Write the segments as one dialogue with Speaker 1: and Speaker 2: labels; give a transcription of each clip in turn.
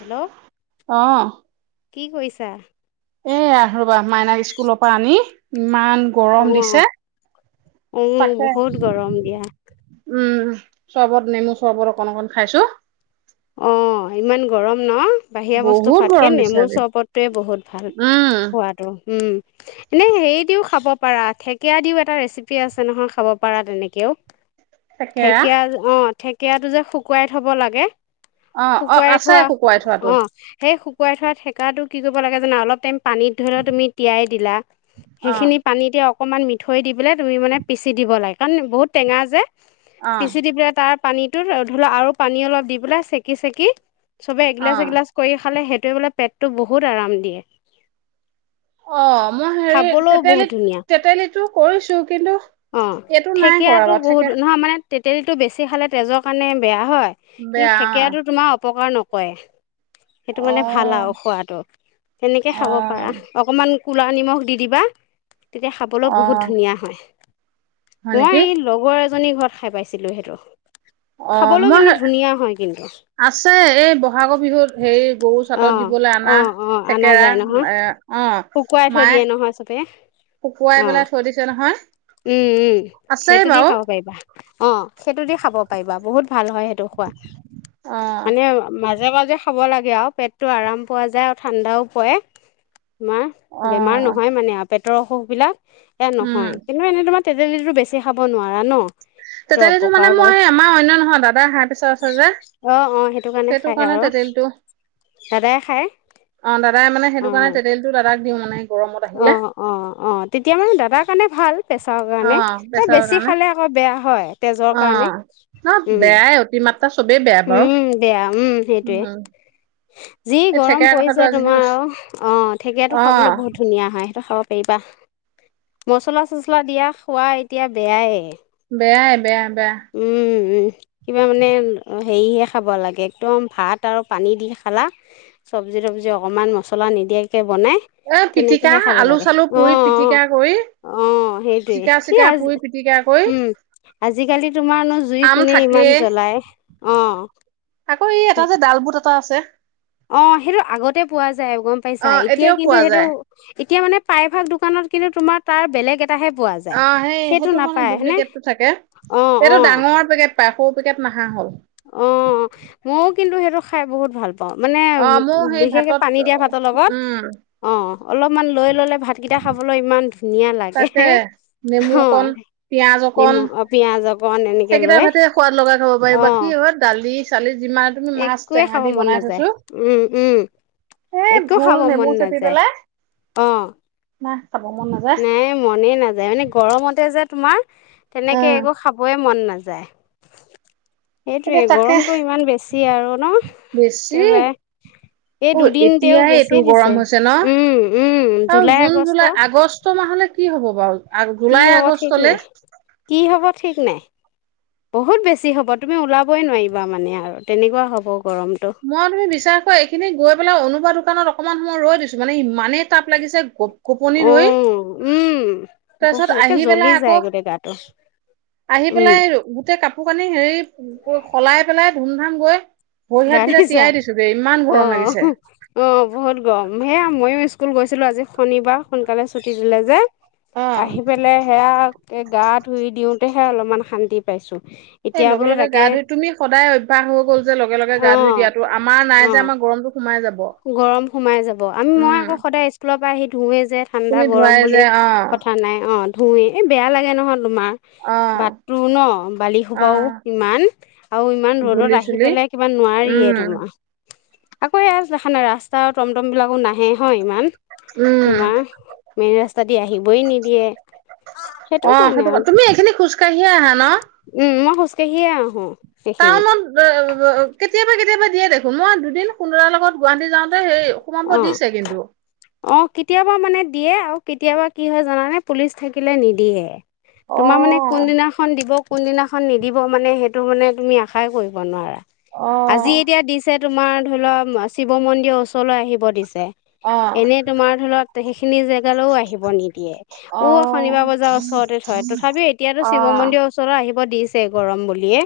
Speaker 1: Hello
Speaker 2: অ'।
Speaker 1: কি কৰিছা?
Speaker 2: এইয়া ৰবা মাইনাক স্কুলৰ পৰা আনি ইমান গৰম
Speaker 1: অ',
Speaker 2: দিছে
Speaker 1: অ',
Speaker 2: তাকে
Speaker 1: বহুত গৰম দিয়া।
Speaker 2: উম। চৰবত নেমু চৰবত অকন অকন খাইছো।
Speaker 1: অ' ইমান গৰম ন? বাহিৰা বস্তু
Speaker 2: বহুত
Speaker 1: খোৱাতকে
Speaker 2: গৰম দিছে
Speaker 1: নেমুৰ
Speaker 2: আজি
Speaker 1: চৰবতটোৱে বহুত ভাল
Speaker 2: উম
Speaker 1: খোৱাটো উম। এনেই হেৰি দিও খাব পাৰা থেকেৰা দিও এটা ৰেচিপি আছে নহয় খাব পাৰা তেনেকেও।
Speaker 2: তাকে
Speaker 1: ঢেকীয়া অ' ঢেক থেকেৰাটো যে শুকুৱাই থ'ব লাগে।
Speaker 2: অ অ
Speaker 1: শুকুৱাই
Speaker 2: আছে
Speaker 1: থোৱা
Speaker 2: শুকুৱাই থোৱাটো
Speaker 1: অ' সেই শুক শুকুৱাই থোৱা থেকেৰাটো কি কৰিব লাগে জানা অলপ টাইম পানীত ধৰি লোৱা তুমি তিয়াই দিলা
Speaker 2: অ
Speaker 1: সেইখিনি পানীতে অক অকণমান মিঠৈ দি পেলাই তুমি মানে পিচি দিব লাগে কাৰণ বহুত টেঙা যে।
Speaker 2: অ
Speaker 1: পিছি দি পেলাই তাৰ পানীটোত ধৰা আৰু পানী অলপ দি পেলাই চেকি চেকি চবে
Speaker 2: অ
Speaker 1: এগিলাচ এগিলাচ কৰি খালে সে সেইটো মানে পেটটো বহুত আৰাম দিয়ে।
Speaker 2: অ' মই হেৰি
Speaker 1: খাবলৈও বহুত
Speaker 2: তেতেলী
Speaker 1: ধুনীয়া
Speaker 2: তেতেলীটো কৰিছো কিন্তু
Speaker 1: অ',
Speaker 2: এইটো নাই কৰা
Speaker 1: থেকেৰাটো
Speaker 2: বাৰু থাকে
Speaker 1: বহুত, নহয় মানে তেঁতেলীটো বেছি খালে তেজৰ কাৰণে বেয়া। হয় কিন্তু
Speaker 2: বেয়া
Speaker 1: থেকেৰাটো তোমাৰ উপকাৰ নকৰে।
Speaker 2: অ
Speaker 1: সেইটো মানে ভাল আৰু খোৱাতটো, তেনেকে
Speaker 2: অ অ
Speaker 1: খাব পাৰা। অকমান কু'লা নিমখ দি দিবা। তেতিয়া খাবলৈ
Speaker 2: অ
Speaker 1: বহুত ধুনীয়া হয়।
Speaker 2: হয়
Speaker 1: মই
Speaker 2: নেকি
Speaker 1: এই লগৰ এজ জনীৰ ঘৰত খাই পাইছিলোঁ সেইটো।
Speaker 2: অ',
Speaker 1: খাবলৈ
Speaker 2: মই,
Speaker 1: কিন্তু ধুনীয়া হয় কিন্তু
Speaker 2: আছে এই বহাগৰ বিহুত হেৰি গৰু
Speaker 1: অ
Speaker 2: চাটত দিবলৈ আনা
Speaker 1: অ অ অনা
Speaker 2: থেকেৰা
Speaker 1: যায় নহয়
Speaker 2: এ, অ',
Speaker 1: শুকুৱাই থৈ
Speaker 2: মায়ে
Speaker 1: দিয়ে নহয় চবে
Speaker 2: শুকুৱাই
Speaker 1: অঁ
Speaker 2: পেলাই থৈ দিছে নহয়।
Speaker 1: উম, উম।
Speaker 2: আছেই
Speaker 1: সেইটো দি
Speaker 2: বাৰু
Speaker 1: খাব পাৰিবা। [inaudible] অ', সেইটো দি খাব পাৰিবা। বহুত ভাল হয় সেইটো খোৱা।
Speaker 2: অ
Speaker 1: মানে আাজে মাজে খাব লাগে আৰু পেটটো আৰাম পোৱা যায় আৰু ঠাণ্ডাও পৰে। তোমাৰ
Speaker 2: অ
Speaker 1: বেমাৰ নহয় মানে আ পেটৰ অসুখবিলাক এ
Speaker 2: উম
Speaker 1: নহয়। তোমাৰ তেতেলীতো বেছি খাব নোৱাৰা ন। সেইটো
Speaker 2: তেতেলীটো
Speaker 1: অপকাৰ
Speaker 2: মানে
Speaker 1: কৰে
Speaker 2: মই আমাৰ অন্য নহয় দাদাৰ হাইপ্ৰেচাৰ আছে যে
Speaker 1: অঁ
Speaker 2: সেইটো কাৰণে তেতেলীটো
Speaker 1: দাদায় খায়?
Speaker 2: অ, দাদাই মানে সেইটো কাৰণে তেতেলীটো দাদাক দিওঁ মানে। গৰমত আহিলে
Speaker 1: অহ, অহ, অহ। তেতিয়া মানে দাদাক সেইকাৰণে ভাল। প্ৰেছাৰ
Speaker 2: অ
Speaker 1: কাৰণে ত
Speaker 2: প্ৰেছাৰৰ
Speaker 1: বেছি
Speaker 2: কাৰণে
Speaker 1: খালে আকৌ বেয়া হয় তেজৰ
Speaker 2: অ
Speaker 1: কাৰণে।
Speaker 2: ন
Speaker 1: উম,
Speaker 2: বেয়াই অতিমাত্ৰা চবেই বেয়া বাৰু
Speaker 1: উম, বেয়া উম, সেইটোৱে।
Speaker 2: উম
Speaker 1: যি
Speaker 2: এই
Speaker 1: গৰম
Speaker 2: থেকেৰা কথাটো
Speaker 1: পৰিছে
Speaker 2: আজিহে
Speaker 1: তোমাৰ
Speaker 2: কৈছো
Speaker 1: আৰু। অ', থেকেৰাটো
Speaker 2: অ
Speaker 1: খাবলৈ বহুত ধুনীয়া হয়। সিহটো খাব পাৰিবা। মচলা-চচলা দিয়া খোৱা এতিয়া বেয়াই।
Speaker 2: বেয়াই বেয়া। বেয়া
Speaker 1: উম, উম, কিবা মানে অ হেৰিহে খাব লাগে একদম ভাত আৰু পানী দি খালা, চবজি তবজি অকণমান মছলা নিদিয়া কে তে বনাই
Speaker 2: এ
Speaker 1: তেনেকে
Speaker 2: পিটিকা
Speaker 1: হে খাব
Speaker 2: আলু
Speaker 1: লাগে।
Speaker 2: চালু
Speaker 1: অ',
Speaker 2: পুৰি
Speaker 1: অ',
Speaker 2: পিটিকা কৰি
Speaker 1: অ', সেইটোৱে
Speaker 2: জিকা
Speaker 1: এই
Speaker 2: চিকা
Speaker 1: আজি,
Speaker 2: পুৰি পিটিকা কৰি
Speaker 1: উম, আজি কালি কাৰো জুই
Speaker 2: আম
Speaker 1: কোনে
Speaker 2: থাকে
Speaker 1: ইমান জ্বলাই, অ।
Speaker 2: আকৌ এই এটা যে ডাল বুট এটা আছে।
Speaker 1: অ' সেইটো আগতে পোৱা যা যে গম
Speaker 2: অ
Speaker 1: পাইছাঁ এতিয়া
Speaker 2: এতিয়াও
Speaker 1: কিন্তু
Speaker 2: পোৱা
Speaker 1: সেইটো
Speaker 2: যায়
Speaker 1: এতিয়া মানে প্ৰায়ভাগ দোকানত কিন্তু তোমাৰ তাৰ বেলেগ এ
Speaker 2: অ' সেই-সেইটো মানে
Speaker 1: হয়নে
Speaker 2: ডুপ্লিকেটটো থাকে
Speaker 1: অ অ
Speaker 2: সেইটো ডাঙৰ পেকেট পাই সৰু পেকেট নাহা হ'ল।
Speaker 1: অ' ময়ো কিন্তু সেইটো খাই বহুত ভাল পা অ মানে
Speaker 2: অ মোৰ
Speaker 1: উ
Speaker 2: সেই
Speaker 1: বিশেষকে
Speaker 2: ভাতত
Speaker 1: পানী দিয়া ভাতৰ লগত
Speaker 2: উম
Speaker 1: অ' অলপমান লৈ ল'লে ভাতকেইটা খাবলৈ ইমান ধুনীয়া লাগে
Speaker 2: তাকে
Speaker 1: হে,
Speaker 2: নেমু অকণ
Speaker 1: অ'
Speaker 2: পিয়াজ অকণ
Speaker 1: নিমখ পিয়াজক
Speaker 2: সেইকেইটা ভাতে সোৱাদ লগা খাব পাৰি
Speaker 1: অ
Speaker 2: বাকি হয় [unintelligible] মাছ
Speaker 1: একোৱে
Speaker 2: টেঙা
Speaker 1: খাব
Speaker 2: দি
Speaker 1: মন
Speaker 2: বনাই
Speaker 1: নাযায়,
Speaker 2: থৈছো
Speaker 1: উম উম
Speaker 2: এ
Speaker 1: একো
Speaker 2: ভোল
Speaker 1: খাব
Speaker 2: নেমু
Speaker 1: মন
Speaker 2: চেপি
Speaker 1: নাযায়,
Speaker 2: পেলাই
Speaker 1: অ',
Speaker 2: নাই খাব মন নাযায়
Speaker 1: নাই মনে নাযায় মানে গৰমতে যে তোমাৰ তেনেকে
Speaker 2: উম
Speaker 1: একো খাবয়ে মন নাযা যায়
Speaker 2: এতিয়া
Speaker 1: সেইটোয়ে
Speaker 2: তাকে
Speaker 1: গৰমটো ইমান বেছ
Speaker 2: বেছি
Speaker 1: এই
Speaker 2: অ'
Speaker 1: দুদিন তেওঁ
Speaker 2: এতিয়াই
Speaker 1: বেছি
Speaker 2: এইটো
Speaker 1: দিছে
Speaker 2: গৰম হৈছে ন
Speaker 1: উম উম
Speaker 2: আৰু
Speaker 1: July
Speaker 2: June
Speaker 1: August
Speaker 2: July August মাহলে কি হ'ব? গৰম আৰু
Speaker 1: কি
Speaker 2: জুলাই
Speaker 1: হ'ব ঠিক
Speaker 2: আগষ্টলে
Speaker 1: নাই কি হ'ব ঠিক নাই বহুত বেছি হ'ব তুমি ওলাবই নোৱাৰিবা মানে আৰু তেনেকুৱা হ'ব। গৰমটো
Speaker 2: মই তুমি বিচাৰ কৰ এইখিনি গৈ পেলাই অনুপা দোকানত অকণমান সময় ৰৈ দিছোঁ মানে ইমানেই তাপ লাগিছে খোপনি
Speaker 1: অ
Speaker 2: ধৰি,
Speaker 1: উম বহুত
Speaker 2: তাৰপিছত
Speaker 1: একে
Speaker 2: আহি
Speaker 1: জ্বলি
Speaker 2: পেলাই
Speaker 1: যায়
Speaker 2: আকৌ,
Speaker 1: গোটেই গাটো
Speaker 2: আহি
Speaker 1: উম
Speaker 2: পেলাই গোটেই কাপ কাপোৰ কানি হেৰি সলাই পেলাই ধুম ধাম গৈ
Speaker 1: [unintelligible]
Speaker 2: [unintelligible] দিছোগে ইমান গৰম
Speaker 1: অ'
Speaker 2: লাগিছে
Speaker 1: অ' বহুত গৰম সেয়া ময়ো স্কুল গৈছিলো আজি শনিবাৰ সোনকালে ছুটি দিলে যে।
Speaker 2: অ
Speaker 1: আহি পেলাই সেয়া গা ধুই দিওঁতেহে অলপমান শান্তি পাইছোঁ।
Speaker 2: সেই
Speaker 1: এতিয়া
Speaker 2: লগে
Speaker 1: বোলো
Speaker 2: লগে
Speaker 1: তাকে
Speaker 2: গা ধুই তুমি সদায় অভ্যাস হৈ গ'ল যে লগে লগে গা ধুই
Speaker 1: অ',
Speaker 2: দিয়াতো আমাৰ নাই যে,
Speaker 1: অ',
Speaker 2: আমাৰ গৰমটো সোমাই যাব।
Speaker 1: গৰম সোমাই যাব, আমি মই
Speaker 2: উম
Speaker 1: আকৌ সদায় স্কুলৰ পা আহি ধুওৱে [inaudible] যে ঠাণ্ডা
Speaker 2: তুমি
Speaker 1: গৰম
Speaker 2: ধুৱাই যে
Speaker 1: বুলি
Speaker 2: অ
Speaker 1: কথা নাই, অ'। ধুওৱে, এই বেয়া লাগে নহয়। তোমাৰ
Speaker 2: অ
Speaker 1: বাটটো ন বালি
Speaker 2: অ
Speaker 1: সোপাও ইমান, আৰু ইমান ৰ'দত
Speaker 2: ধূলি
Speaker 1: আহি
Speaker 2: চুলি
Speaker 1: পেলাই কিবা নোৱাৰিয়ে
Speaker 2: উম
Speaker 1: তোমাৰ। আকৌ [unintelligible] [unintelligible] ৰাস্তা আও ট'মট'মবিলাকো নাহে হয় ইমান?
Speaker 2: উম
Speaker 1: তোমাৰ মেইন ৰাস্তা দি আহিবই নিদিয়ে, সেইটো
Speaker 2: অ
Speaker 1: কাৰণে
Speaker 2: ক-
Speaker 1: আৰু। উম,
Speaker 2: তুমি এইখিনি খোজকাঢ়িয়ে আহা ন
Speaker 1: মই খোজকঢ়িয়ে আহোঁ। সেইখিনি
Speaker 2: টাওনত [inaudible] কেতিয়াবা কেতিয়াবা [unintelligible] [unintelligible] দুদিন সোণ দাদাৰ লগত গুৱাহাটী যাওঁতে হেই, সোমাব দিছে কিন্তু।
Speaker 1: অ কেতিয়াবা মানে দিয়ে আৰু কেতিয়াবা কি হয় জানানে পুলিচ থাকিলে নিদিয়ে।
Speaker 2: অ
Speaker 1: তোমাৰ মানে কোনদিনাখন দিব। কোনদিনাখন নিদিব মানে সেইটো মানে তুমি আশাই কৰিব নোৱাৰা।
Speaker 2: অ
Speaker 1: আজি এতিয়া দিছ এই তোমাৰ ধৰি ল, শিৱ মন্দিৰৰ ওচৰলৈ আহিব দিছ। [unintelligible]
Speaker 2: অ
Speaker 1: এনে তোমাৰ ধইলক [unintelligible] খিনি জেগালৈও আহিব নিদিয়ে।
Speaker 2: অ
Speaker 1: ও শনিবাৰ বজাৰ ওচৰতে থয়, তথাপিও এতিয়াতো
Speaker 2: অ
Speaker 1: শিৱ মন্দিৰৰ ওচৰত আহি [unintelligible] দিছে গৰম বুলি। ইয়ে,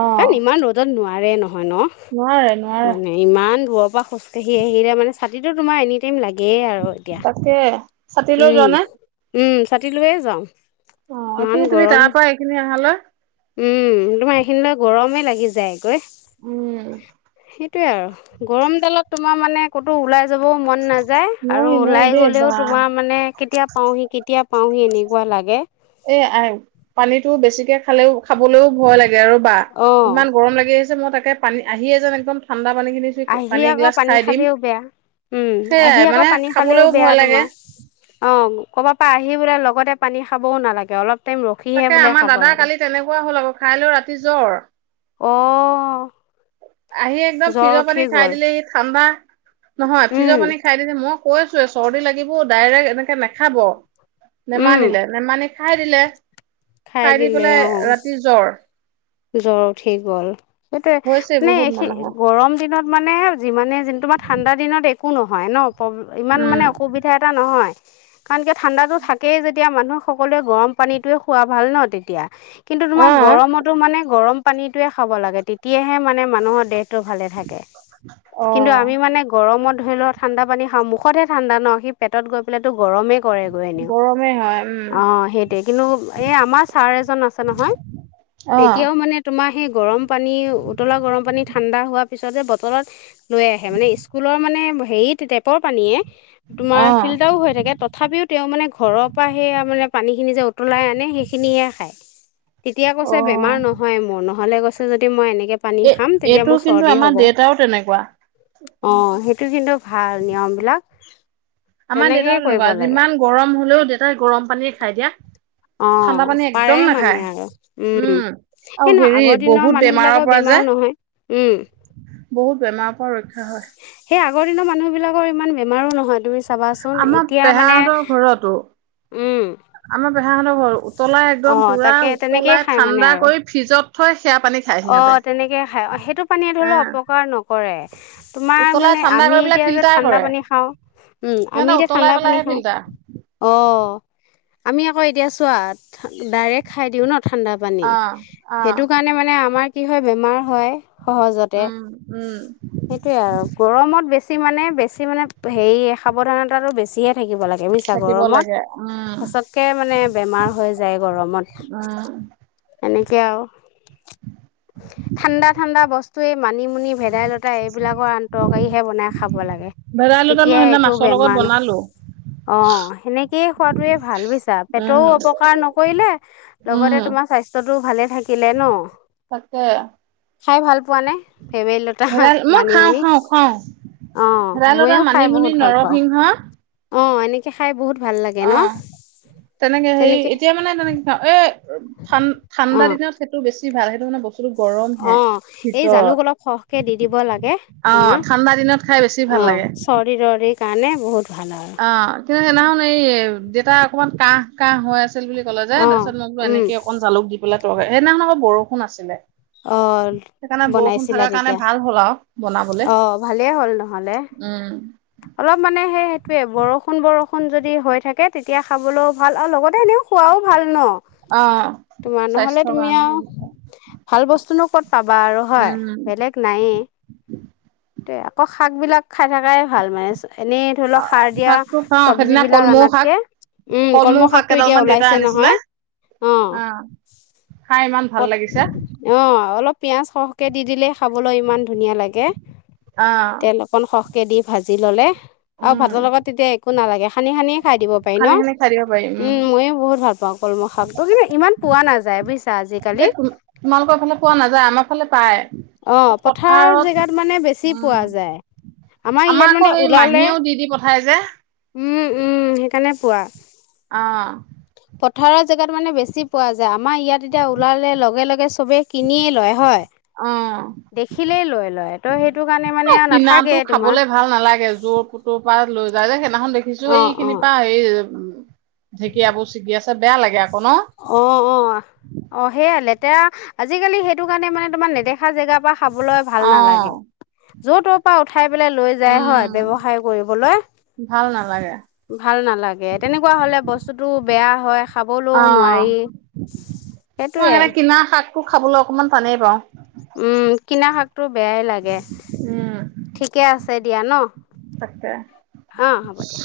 Speaker 2: অ
Speaker 1: কাৰণ ইমান ৰ'দত নোৱা আৰে নহয় ন?
Speaker 2: নোৱাৰে নোৱাৰে
Speaker 1: মানে ইমান। [unintelligible] খোজকাঢ়ি‌ আহিলে মানে ছাটিটো তোমাৰ এনি টাইম লাগ এইয়ে আৰু এতিয়া,
Speaker 2: তাকে ছাতি
Speaker 1: উ,
Speaker 2: লৈ যোৱা নে
Speaker 1: উ। ছাতি লৈয়ে যাওঁ।
Speaker 2: অ
Speaker 1: ইমান
Speaker 2: এইখিনি তুমি
Speaker 1: গৰম!
Speaker 2: তাৰ পৰা এইখিনি অহালৈ
Speaker 1: উম, তোমাৰ এইখিনিলৈ গৰমে। লাগি যায়গৈ।
Speaker 2: উ।
Speaker 1: সেইটোৱে আৰু। গৰম ডালত তোমাৰ মানে ক'তো ওলাই যাবও মন নাযায় আৰু
Speaker 2: নোৱাৰি নোৱাৰি
Speaker 1: ওলাই
Speaker 2: দেই
Speaker 1: গ'লেও
Speaker 2: বা
Speaker 1: তোমাৰ মানে কেতিয়া পাওঁহি কেতিয়া পাওঁহি এনেকুৱা লাগে
Speaker 2: এ আয় পানীতো বেছিকে খালেও খাবলৈও ভয় লাগে [unintelligible] বাহ
Speaker 1: অ
Speaker 2: ইমান গৰম লাগি আহিছে মই তাকে পানী আহিয়ে যেন একদম ঠাণ্ডা পানী খিনি চুই
Speaker 1: আহি আকৌ
Speaker 2: এগিলাচ
Speaker 1: পানী
Speaker 2: খাই দিম
Speaker 1: খালেও বেয়া উম আহি
Speaker 2: সেয়াই
Speaker 1: আকৌ
Speaker 2: মানে
Speaker 1: পানী খালেও
Speaker 2: খাবলৈও
Speaker 1: বেয়া
Speaker 2: ভয় লাগে
Speaker 1: তোমাৰ অ ক'ৰবাৰ পৰা আহি বোলে লগতে পানী খাবও নালাগে অলপ টাইম ৰখিহে
Speaker 2: তাকে
Speaker 1: বোলে
Speaker 2: আমাৰ
Speaker 1: খাব
Speaker 2: দাদা
Speaker 1: লাগে
Speaker 2: কালি তেনেকুৱাই হ'ল আকৌ খাই লৈ ৰাতি জ্বৰ।
Speaker 1: অ
Speaker 2: আহি একদম
Speaker 1: জ্বৰ
Speaker 2: ফ্ৰিজৰ
Speaker 1: উঠি
Speaker 2: পানী খাই
Speaker 1: গ'ল
Speaker 2: দিলে সি ঠাণ্ডা নহয় ফ্ৰিজৰ
Speaker 1: উম
Speaker 2: পানী খাই দিছে মোক কৈছোৱে চৰ্দি লাগিব ডাইৰেক্ট এনেকে নেখাব
Speaker 1: উম
Speaker 2: নেমানিলে নেমানি খাই দিলে খাই দি
Speaker 1: দিলে
Speaker 2: পেলাই
Speaker 1: অ
Speaker 2: ৰাতি জ্বৰ
Speaker 1: জ্বৰ উঠি গ'ল
Speaker 2: হৈছে
Speaker 1: সেইটোয়ে মানে
Speaker 2: বহুত
Speaker 1: সেই
Speaker 2: মানুহৰ
Speaker 1: গৰম দিনত মানে যিমানে যিন তোমাক ঠাণ্ডা দিনত এ একো নহয় ন প্ৰব ইমান
Speaker 2: উম
Speaker 1: মানে অসুবিধা এটা নহয় কাৰণ কিয় ঠাণ্ডাটো থাকেই যে। তেতিয়া মানুহ সকলোৱে গৰম পানীতয়ে খোৱা ভাল ন তেতিয়া কিন্তু তোমাৰ গৰমত মানে গৰম পানীটোহে খাব লাগে তেতিয়াহে মানে মানুহৰ দেহটো ভালে থাকে
Speaker 2: অ
Speaker 1: কিন্তু
Speaker 2: অ
Speaker 1: আমি মানে গৰমত ধৰিলো ঠাণ্ডা পানী খাওঁ মুখতহে ঠাণ্ডা ন সি পেটত গৈ পেলাইটো গৰমে কৰেগৈ এনেও
Speaker 2: গৰমে হয় উম
Speaker 1: অ' সেইটোৱে কিন্তু এই আমাৰ ছাৰ এজন আছে নহয়
Speaker 2: অ
Speaker 1: এতিয়াও মানে তোমাৰ তোমাৰ সেই গৰম পানী উতলা গৰম পানী ঠাণ্ডা হোৱা পিছতে বটলত লৈ আহে মানে স্কুলৰ মানে হেৰি টেপৰ পানীয়ে তোমাৰ
Speaker 2: অ
Speaker 1: ফিল্টাৰও হৈ থাকে তথাপিও তেও মানে ঘৰৰ পৰা সেয়া মানে পানী খিনি যে উতলাই আনে সিখিনিহে খায়। পিছে
Speaker 2: অ
Speaker 1: বেমাৰ নহয় মোৰ ন [unintelligible] গৈছে যদি মই এনেক যেতিয়া পানী
Speaker 2: এই
Speaker 1: খাম তেতিয়া
Speaker 2: এইটো
Speaker 1: মোৰ
Speaker 2: কিন্তু
Speaker 1: চৰ্দি
Speaker 2: আমাৰ
Speaker 1: হ'ব
Speaker 2: দেউতাও তেনেকুৱা
Speaker 1: অহ সেইটো কিন্তু ভাল নিয়ম বিলাক
Speaker 2: আমাৰ দেতাও তেনেকুৱা, যিমান গৰম হ'লেও দেতাই গৰম পানীয়েই খাই দিয়া। ঠাণ্ডা
Speaker 1: অ',
Speaker 2: পানী একদম
Speaker 1: পাৰে মানে
Speaker 2: নাখায়
Speaker 1: আৰু উম,
Speaker 2: আৰু
Speaker 1: সেই নহয়,
Speaker 2: হেৰি
Speaker 1: আগৰ দিনৰ
Speaker 2: বহুত বেমাৰৰ
Speaker 1: মানুহবিলাকৰ
Speaker 2: পৰা যে
Speaker 1: বেমাৰো নহয়, উম।
Speaker 2: বহুত বেমাৰ ৰক্ষা হয়।
Speaker 1: সেই আগৰ দিনৰ মানুহবিলাকৰ ইমান বেমাৰো নহয়, তুমি চাবাচোন
Speaker 2: আমাৰ
Speaker 1: এতিয়া মানে
Speaker 2: পেহাহঁতৰ ঘৰতো
Speaker 1: উম।
Speaker 2: আমা পেহাহঁতৰ ঘৰটো উতলাই
Speaker 1: অ
Speaker 2: একদম পোৰা
Speaker 1: তাকে
Speaker 2: উতলাই,
Speaker 1: মানে
Speaker 2: ঠাণ্ডা
Speaker 1: আৰু
Speaker 2: কৰি ফ্ৰিজত [unintelligible] খায় সিহঁতে
Speaker 1: অ', তেনেকেই খাই। অ', সেইটো পানীয়ে ধৰি
Speaker 2: অ
Speaker 1: লও অপকাৰ নকৰে, তোমাৰ
Speaker 2: উতলাই
Speaker 1: মানে
Speaker 2: ঠাণ্ডা
Speaker 1: আমি
Speaker 2: কৰি পেলাই
Speaker 1: এতিয়া যে
Speaker 2: ফিল্টাৰ
Speaker 1: ঠাণ্ডা
Speaker 2: কৰে
Speaker 1: পানী খাওঁ। উম, আমি
Speaker 2: সিহঁতে
Speaker 1: এতিয়া
Speaker 2: উতলাই
Speaker 1: ঠাণ্ডা পানী
Speaker 2: পেলাইহে
Speaker 1: খাওঁ।
Speaker 2: ফিল্টাৰ
Speaker 1: অ'। আমি আকৌ এতিয়া চোৱা, ডাইৰেক্ট খাই দিওঁ ন'। ঠাণ্ডা পানী,
Speaker 2: অ অ
Speaker 1: সেইটো কাৰণে মানে আমাৰ কি হয়, বেমাৰ হয়। সহজতে,
Speaker 2: উম, উম,
Speaker 1: সেইটোয়ে আৰু গৰমত বেছ বেছি মানে, বেছি মানে হেই সাৱধানতাটো বেছিহে থাকিব লাগ বুইছা
Speaker 2: থাকিব
Speaker 1: গৰমত,
Speaker 2: লাগে উম,
Speaker 1: খচককে মানে বেমাৰ হৈ যায় গৰমত,
Speaker 2: উম।
Speaker 1: এনেকে আৰু ঠাণ্ডা ঠাণ্ডা বস্তুৱেই মানিমুনি, ভেদাইলতা এইবিলাকৰ আন-তৰকাৰীহে বনাই খাব লাগে।
Speaker 2: ভেদাইলতা
Speaker 1: তেতিয়া
Speaker 2: মই সেইদিনা
Speaker 1: একো
Speaker 2: মাছৰ লগত
Speaker 1: বেমাৰ নহ,
Speaker 2: বনালো
Speaker 1: অ' সেনেকেই খোৱাটোৱে ভাল বুইছা,
Speaker 2: উম,
Speaker 1: পেটৰো অপকাৰ নকৰিলে,
Speaker 2: উম,
Speaker 1: লগতে তোমাৰ স্বাস্থ্যটোও ভালে থাকিলে ন'।
Speaker 2: তাকে।
Speaker 1: খাই ভাল পোৱানে? ভেৱেলিলতা হা,
Speaker 2: ভেদাই মই খাওঁ,
Speaker 1: মানিমুনি?
Speaker 2: খাওঁ, খাওঁ
Speaker 1: অ',
Speaker 2: ভেদাইলতা,
Speaker 1: ময়ো খাই
Speaker 2: মানিমুনি,
Speaker 1: বহুত ভাল পাওঁ।
Speaker 2: নৰসিংহ
Speaker 1: অ', এনেকৈ খাই বহুত ভাল লাগে ন
Speaker 2: অ', তেনেকে হেই, এতিয়া মানে তেনেকে খাওঁ। এই
Speaker 1: অ
Speaker 2: ঠান-ঠাণ্ডা দিনত সেইটো বেছ বেছি ভাল, সেইটো মানে বছ
Speaker 1: অ', এই জালুক অলপ সহকে দি দিব লাগে,
Speaker 2: অ',
Speaker 1: তোমাৰ।
Speaker 2: ঠাণ্ডা দিনত খাই বেছি ভাল
Speaker 1: অ',
Speaker 2: লাগে।
Speaker 1: চৰ্দি তৰ্দি কাৰণে বহুত ভাল আৰু।
Speaker 2: অ', কিন্তু সেইদিনাখন এই, দেতা অকণমান কাঁহ কাঁহ হৈ আছ বুলি ক'লে যে, তাৰচত
Speaker 1: অ'
Speaker 2: মই
Speaker 1: উম
Speaker 2: এনেকে অকন জালুক দি পেলাই তৰকাৰি, সেইদিনাখন আকৌ বৰ' [unintelligible] আছিলে।
Speaker 1: অ
Speaker 2: সেইকাৰণে বৰষুণ
Speaker 1: বনাইছিলা
Speaker 2: থকাৰ কাৰণে
Speaker 1: তেতিয়া
Speaker 2: ভাল হ'ল আৰু বনাবলে।
Speaker 1: অ ভালেই হ'ল নহলে। অলপ মানে সেই সেইটোয়ে, বৰষুণ বৰষুণ [unintelligible] যদি হৈ থাকে তেতিয়া খাবলৈও ভাল আৰু লগতে এনেও খোৱাও ভাল ন।
Speaker 2: অহ
Speaker 1: তোমাৰ নহ'লে
Speaker 2: স্বাস্থ্যৰ
Speaker 1: তুমি
Speaker 2: কাৰণে
Speaker 1: আও,
Speaker 2: বহুত ভাল।
Speaker 1: ভাল বস্তুনো ক'ত পাবা আৰু হয়
Speaker 2: উম
Speaker 1: বেলেগ নায়েই। ত আকৌ শাক বিলাক খাই থাকাই। ভাল মানে। এনেই ধৰি
Speaker 2: অ
Speaker 1: লওক সাৰ দিয়া
Speaker 2: শাকটো খাওঁ
Speaker 1: শৱজী
Speaker 2: সেইদিনা
Speaker 1: বিলাক
Speaker 2: কলমৌ শাক
Speaker 1: আনাতকে, উম কলম
Speaker 2: কলমৌ শাক
Speaker 1: শাকটো এতিয়া
Speaker 2: কেইডালমান দেউতাই
Speaker 1: ওলাইছে
Speaker 2: আনিছিলে
Speaker 1: নহয়। অ
Speaker 2: খাই ইমান
Speaker 1: প
Speaker 2: ভাল লাগিছে
Speaker 1: অ অলপ পিয়াজ সৰহকৈ দি দিলেই খাবলৈ ইমান ধুনীয়া লাগে।
Speaker 2: অ
Speaker 1: তেল অকণ সহ কে দি ভাজি ল'লে আৰু
Speaker 2: উম
Speaker 1: ভাতৰ লগত তেতিয়া এক একো নালাগে, সানি সানি খাই দিব পাৰি ন।
Speaker 2: সানি সানি খাই দিব পাৰি
Speaker 1: উম ময়ো বহুত ভাল পাওঁ কলম শাকটো, কিন্তু ইমান পোৱা নাযায় বুইছা আজিকালি।
Speaker 2: এই তোমালোকৰ ফালে পোৱা নাযায় আমাৰ ফালে পায়
Speaker 1: অ পথাৰ
Speaker 2: পথাৰত
Speaker 1: জেগাত মানে বেছি
Speaker 2: উম
Speaker 1: পোৱা যায়। আমাৰ ইয়াত
Speaker 2: আকৌ
Speaker 1: মানে
Speaker 2: সেই
Speaker 1: ওলালে
Speaker 2: মাহীয়েও দি দি পঠাই যে
Speaker 1: উম উম সেইকাৰণে পোৱা।
Speaker 2: অ।
Speaker 1: পথাৰৰ জেগাত মানে বেছি পোৱা যায়, আমাৰ ইয়াত এতিয়া ওলালে লগে লগে চবেই কিনিয়েই লয় হয়।
Speaker 2: অ
Speaker 1: দেখিলেই লই লয়। তই সেই
Speaker 2: অ' কিনাটো খাবলৈ ভাল নালাগে যৰ তৰ পৰা লৈ। [unintelligible] সেইদিনাখন দেখিছো এই
Speaker 1: অঁ
Speaker 2: খিনি
Speaker 1: অঁ
Speaker 2: পা এই ঢেঁকীয়াবোৰ ছিগি আছে বেয়া লাগে আকৌ। ন
Speaker 1: অ অ অ সেয়াই লেত। এতিয়া আজিকালি সেইটো কাৰণে মানে তোমাৰ নেদেখা জেগাৰ পৰা খাবলৈ ভাল
Speaker 2: অ
Speaker 1: নালাগে। যৰ তৰ পৰা উঠ উঠাই পেলাই লৈ যায় হয়
Speaker 2: উম
Speaker 1: ব্যৱসায় কৰিবলৈ।
Speaker 2: ভাল নালাগে
Speaker 1: ভাল নালাগে তেনেকুৱা হলে বস্তুতো বেয়া। হয় খা
Speaker 2: অ মই
Speaker 1: সেইটোৱে
Speaker 2: সে কিনা শাকটো খাবলৈ অকমান তানেই ৰ
Speaker 1: উম কিনা শাকটো বেয়াই লাগে
Speaker 2: উম
Speaker 1: ঠিকে আছে দিয়া ন
Speaker 2: তাকে [inaudible]
Speaker 1: অঁ হ'ব দিয়া